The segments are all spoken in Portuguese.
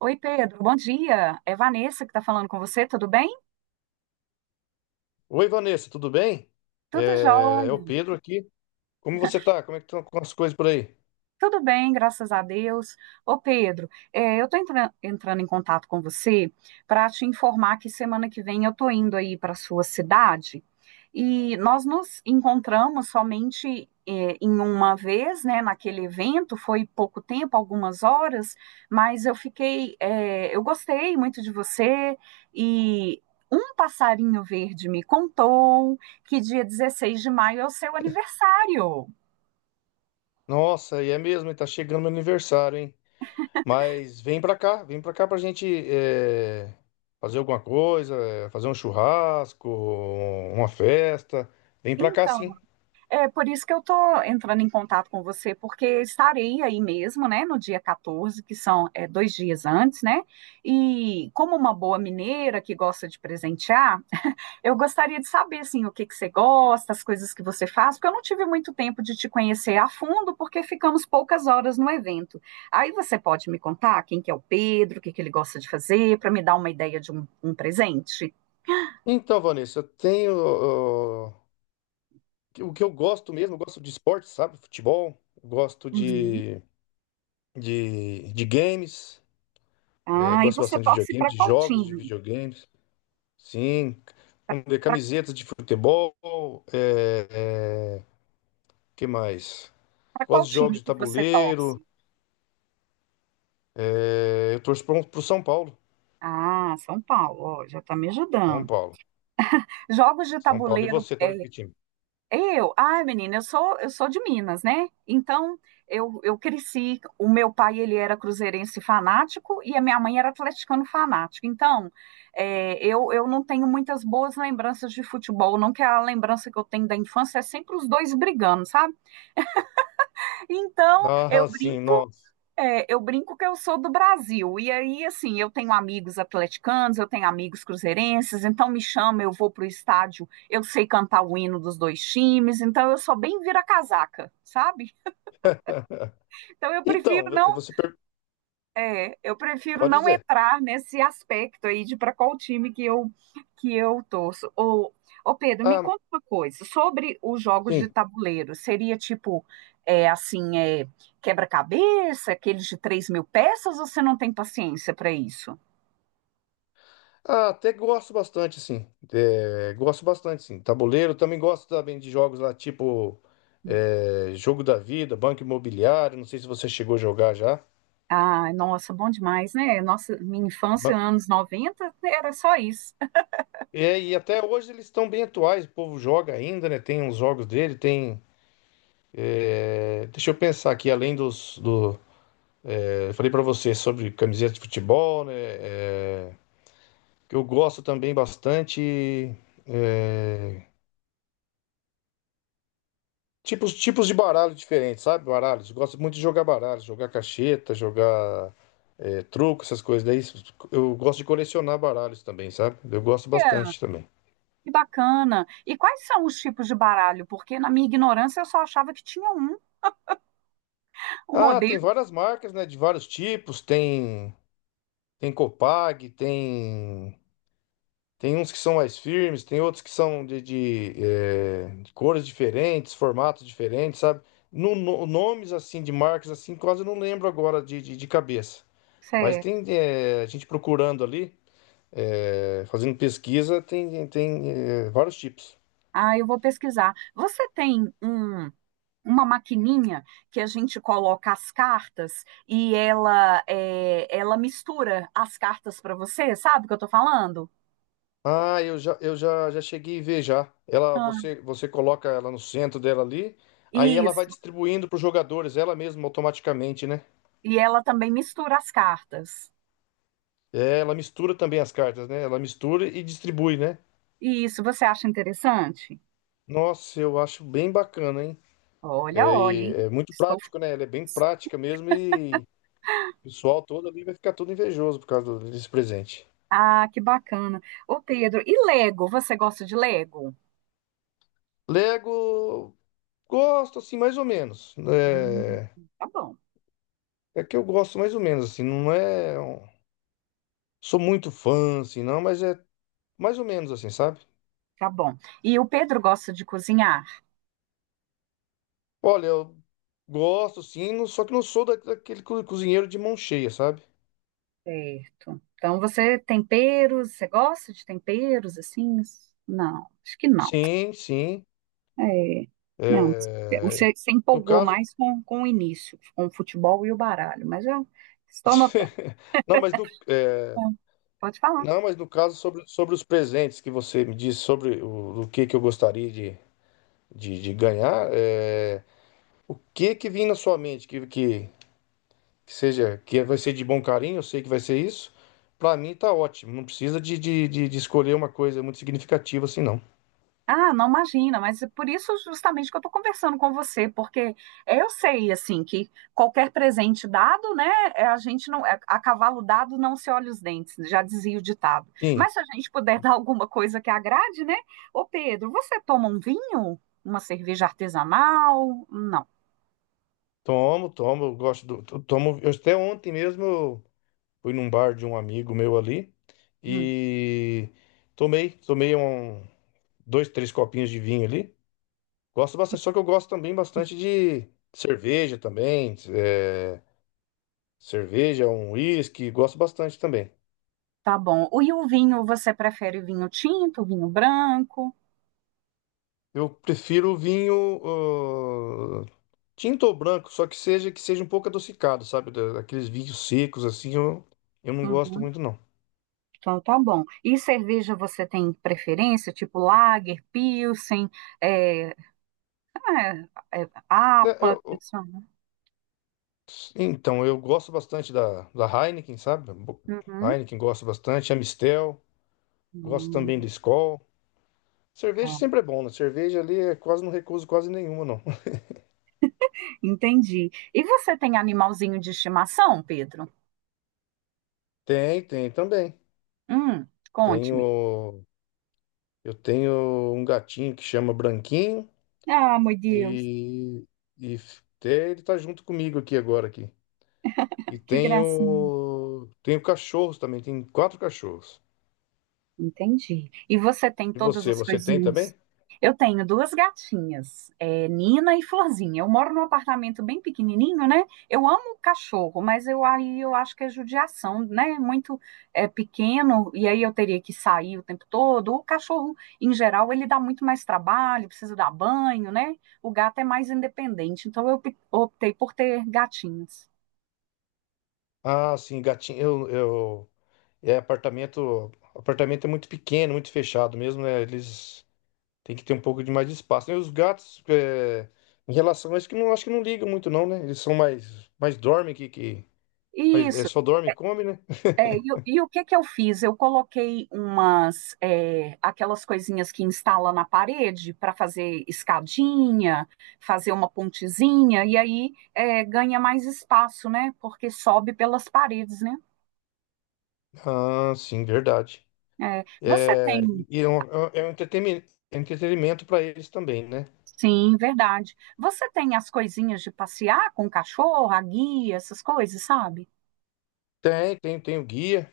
Oi, Pedro, bom dia. É Vanessa que está falando com você, tudo bem? Oi, Vanessa, tudo bem? Tudo É o jóia. Pedro aqui. Como você tá? Como é que estão as coisas por aí? Tudo bem, graças a Deus. Ô Pedro, eu estou entrando em contato com você para te informar que semana que vem eu estou indo aí para sua cidade e nós nos encontramos somente em uma vez, né? Naquele evento foi pouco tempo, algumas horas, mas eu fiquei, eu gostei muito de você e um passarinho verde me contou que dia 16 de maio é o seu aniversário. Nossa, e é mesmo, e tá chegando meu aniversário, hein? Mas vem pra cá pra gente é, fazer alguma coisa, é, fazer um churrasco, uma festa. Vem pra cá, Então, sim. é por isso que eu estou entrando em contato com você, porque estarei aí mesmo, né, no dia 14, que são dois dias antes, né? E como uma boa mineira que gosta de presentear, eu gostaria de saber, assim, o que que você gosta, as coisas que você faz, porque eu não tive muito tempo de te conhecer a fundo, porque ficamos poucas horas no evento. Aí você pode me contar quem que é o Pedro, o que que ele gosta de fazer, para me dar uma ideia de um presente? Então, Vanessa, eu tenho. Ó, o que eu gosto mesmo, eu gosto de esporte, sabe? Futebol, gosto Uhum. de, de, de games, Ah, e gosto você bastante de torce videogames, para de qual jogos de time? videogames. Sim, vamos ver, camisetas de futebol, é, é, que mais? Para Gosto qual de jogos time de que você tabuleiro, torce? Eu torço pro São Paulo, Ah, São Paulo, ó, já tá me São ajudando. Paulo, Jogos de São Paulo. E tabuleiro, você, torce é, que time? Ai, menina, eu sou de Minas, né? Então, eu cresci, o meu pai, ele era cruzeirense fanático e a minha mãe era atleticano fanático. Então, eu não tenho muitas boas lembranças de futebol, não que a lembrança que eu tenho da infância é sempre os dois brigando, sabe? Então, eu Ah, sim, brinco. nossa. É, eu brinco que eu sou do Brasil, e aí, assim, eu tenho amigos atleticanos, eu tenho amigos cruzeirenses, então me chama, eu vou pro estádio, eu sei cantar o hino dos dois times, então eu sou bem vira-casaca, sabe? Então eu Então, prefiro não, eu prefiro pode não dizer. entrar nesse aspecto aí de para qual time que eu torço. Ô Pedro, me Ah, conta uma coisa sobre os jogos de sim. tabuleiro. Seria tipo é, assim é, quebra-cabeça, aqueles de 3 mil peças? Ou você não tem paciência para isso? Ah, até gosto bastante, sim. É, gosto bastante, sim. Tabuleiro, também gosto também de jogos lá, tipo Jogo da Vida, Banco Imobiliário, não sei se você chegou a jogar já. Ah, nossa, bom demais, né? Nossa, minha infância, anos 90 era só isso. É, e até hoje eles estão bem atuais, o povo joga ainda, né? Tem uns jogos dele, tem. Deixa eu pensar aqui, além dos. Eu falei pra você sobre camiseta de futebol, né? Que eu gosto também bastante. é, tipos de baralho diferentes, sabe? Baralhos. Eu gosto muito de jogar baralho, jogar cacheta, jogar truco, essas coisas. Daí eu gosto de colecionar baralhos também, sabe? Eu gosto Olha, bastante também. que bacana. E quais são os tipos de baralho? Porque na minha ignorância eu só achava que tinha o Ah, tem modelo. várias marcas, né? De vários tipos, tem. Tem Copag, tem uns que são mais firmes, tem outros que são de cores diferentes, formatos diferentes, sabe? Nomes assim de marcas assim, quase eu não lembro agora de cabeça. Mas tem a gente procurando ali, fazendo pesquisa, tem vários tipos. Ah, eu vou pesquisar. Você tem um, uma maquininha que a gente coloca as cartas e ela, ela mistura as cartas para você, sabe o que eu tô falando? Ah, já cheguei a ver já. Ela, Ah, você coloca ela no centro dela ali, aí ela vai isso. distribuindo para os jogadores, ela mesma automaticamente, né? E ela também mistura as cartas. É, ela mistura também as cartas, né? Ela mistura e distribui, né? Isso, você acha interessante? Nossa, eu acho bem bacana, hein? Olha, É, olha, e hein? é muito Estou... prático, né? Ela é bem prática mesmo e o pessoal todo ali vai ficar todo invejoso por causa desse presente. Ah, que bacana. Ô, Pedro, e Lego? Você gosta de Lego? Lego, gosto assim, mais ou menos. Hum, É, tá bom, é que eu gosto mais ou menos, assim, não é. Sou muito fã, assim, não, mas é mais ou menos assim, sabe? tá bom. E o Pedro gosta de cozinhar? Olha, eu gosto, sim, só que não sou daquele cozinheiro de mão cheia, sabe? Certo. Então você é temperos, você gosta de temperos assim? Não, acho que não. Sim, sim. É, não, É, você se no empolgou caso, mais com o início, com o futebol e o baralho, mas já estou notando. Não, mas no, é, Pode falar. não, mas no caso sobre, sobre os presentes que você me disse sobre o que que eu gostaria de ganhar, é, o que que vem na sua mente que seja que vai ser de bom carinho, eu sei que vai ser isso. Pra mim tá ótimo, não precisa de escolher uma coisa muito significativa assim não. Ah, não imagina, mas é por isso justamente que eu estou conversando com você, porque eu sei assim que qualquer presente dado, né, a gente não é, a cavalo dado não se olha os dentes, já dizia o ditado. Sim, Mas se a gente puder dar alguma coisa que agrade, né? Ô Pedro, você toma um vinho? Uma cerveja artesanal? Não. tomo, tomo, eu gosto tomo. Eu, até ontem mesmo eu fui num bar de um amigo meu ali Hum, e tomei, tomei um dois, três copinhos de vinho ali. Gosto bastante, só que eu gosto também bastante de cerveja também. Cerveja, um uísque, gosto bastante também. tá bom. E o vinho, você prefere vinho tinto, vinho branco? Eu prefiro vinho tinto ou branco, só que seja um pouco adocicado, sabe? Daqueles vinhos secos assim, eu não gosto Uhum, muito não. então tá bom. E cerveja você tem preferência, tipo lager, pilsen? é, É, é Né, apa, funciona. então, eu gosto bastante da Heineken, sabe? Uhum. Heineken gosto bastante, Amstel, gosto também do Hum, Skol. Cerveja tá. sempre é bom, né? Cerveja ali, é quase não recuso quase nenhuma, não. Entendi. E você tem animalzinho de estimação, Pedro? Tem, tem também. Hum, conte-me. Tenho, eu tenho um gatinho que chama Branquinho Ah, meu Deus, e, até ele tá junto comigo aqui agora aqui. E que gracinha. tenho, tenho cachorros também, tenho quatro cachorros. Entendi. E você tem E todas você, as você tem coisinhas? também? Eu tenho duas gatinhas, é, Nina e Florzinha. Eu moro num apartamento bem pequenininho, né? Eu amo cachorro, mas eu aí eu acho que é judiação, né? Muito pequeno e aí eu teria que sair o tempo todo. O cachorro, em geral, ele dá muito mais trabalho, precisa dar banho, né? O gato é mais independente, então eu optei por ter gatinhos. Ah, sim, gatinho, eu é apartamento, apartamento é muito pequeno, muito fechado mesmo, né? Eles têm que ter um pouco de mais de espaço, né? E os gatos, é, em relação a isso, que não acho que não ligam muito não, né? Eles são mais dormem que mas é Isso, só dorme e come, né? é, e o que que eu fiz? Eu coloquei umas, aquelas coisinhas que instala na parede para fazer escadinha, fazer uma pontezinha, e aí ganha mais espaço, né? Porque sobe pelas paredes, né? Ah, sim, verdade. É, você É, tem, e é um, é um entretenimento para eles também, né? sim, verdade. Você tem as coisinhas de passear com o cachorro, a guia, essas coisas, sabe? Tem, tem, tem o guia.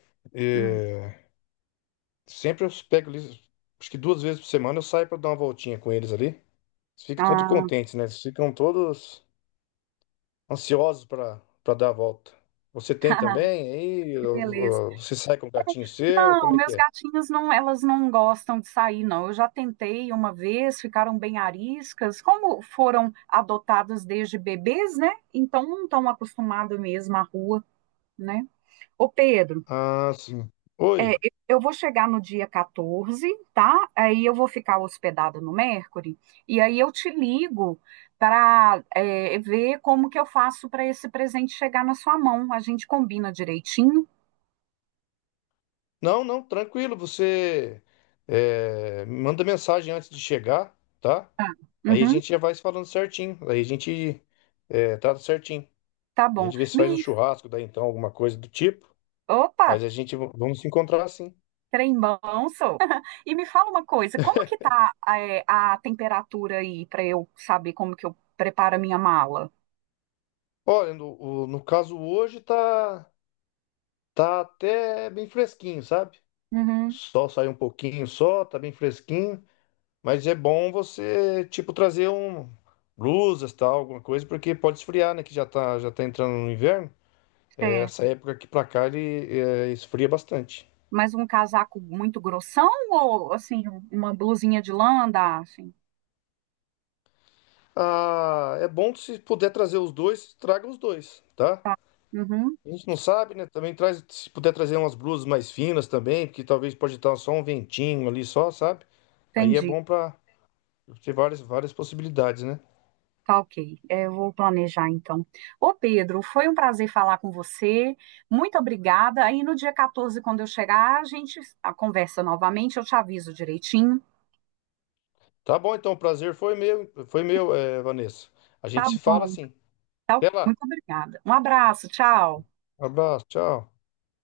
Hum. é, sempre eu pego eles, acho que duas vezes por semana eu saio para dar uma voltinha com eles ali. Eles ficam todos Ah, contentes, né? Eles ficam todos ansiosos para dar a volta. Você tem também? Aí que beleza. ó, ó, você sai com o gatinho seu? Não, Como é que meus é? gatinhos não, elas não gostam de sair, não. Eu já tentei uma vez, ficaram bem ariscas. Como foram adotados desde bebês, né? Então não estão acostumados mesmo à rua, né? Ô Pedro, Ah, sim. Oi. eu vou chegar no dia 14, tá? Aí eu vou ficar hospedada no Mercury e aí eu te ligo para ver como que eu faço para esse presente chegar na sua mão. A gente combina direitinho. Não, não, tranquilo. Você me manda mensagem antes de chegar, tá? Tá. Aí a Uhum, gente já vai se falando certinho. Aí a gente trata certinho. tá A bom. gente vê se Me... faz um churrasco, daí então, alguma coisa do tipo. Opa! Mas a gente vamos se encontrar assim. Trembão sou. E me fala uma coisa, como que tá a temperatura aí para eu saber como que eu preparo a minha mala? Olha, no caso hoje tá, tá até bem fresquinho, sabe? Uhum. Sol saiu um pouquinho só, tá bem fresquinho. Mas é bom você, tipo, trazer um blusas, tal, alguma coisa, porque pode esfriar, né? Que já tá entrando no inverno. É, Você, essa época aqui pra cá ele esfria bastante. mais um casaco muito grossão ou assim uma blusinha de lã dá, assim? Ah, é bom que se puder trazer os dois, traga os dois, tá? Tá. Uhum, A gente não sabe, né? Também traz, se puder trazer umas blusas mais finas também, porque talvez pode estar só um ventinho ali só, sabe? Aí é entendi. bom pra ter várias, várias possibilidades, né? Tá ok. É, eu vou planejar então. Ô Pedro, foi um prazer falar com você. Muito obrigada. Aí no dia 14, quando eu chegar, a gente a conversa novamente. Eu te aviso direitinho. Tá bom, então, o prazer foi meu, é, Vanessa. A gente Tá se fala bom. assim. Tá ok, Até lá. muito obrigada. Um abraço, tchau. Um abraço, tchau.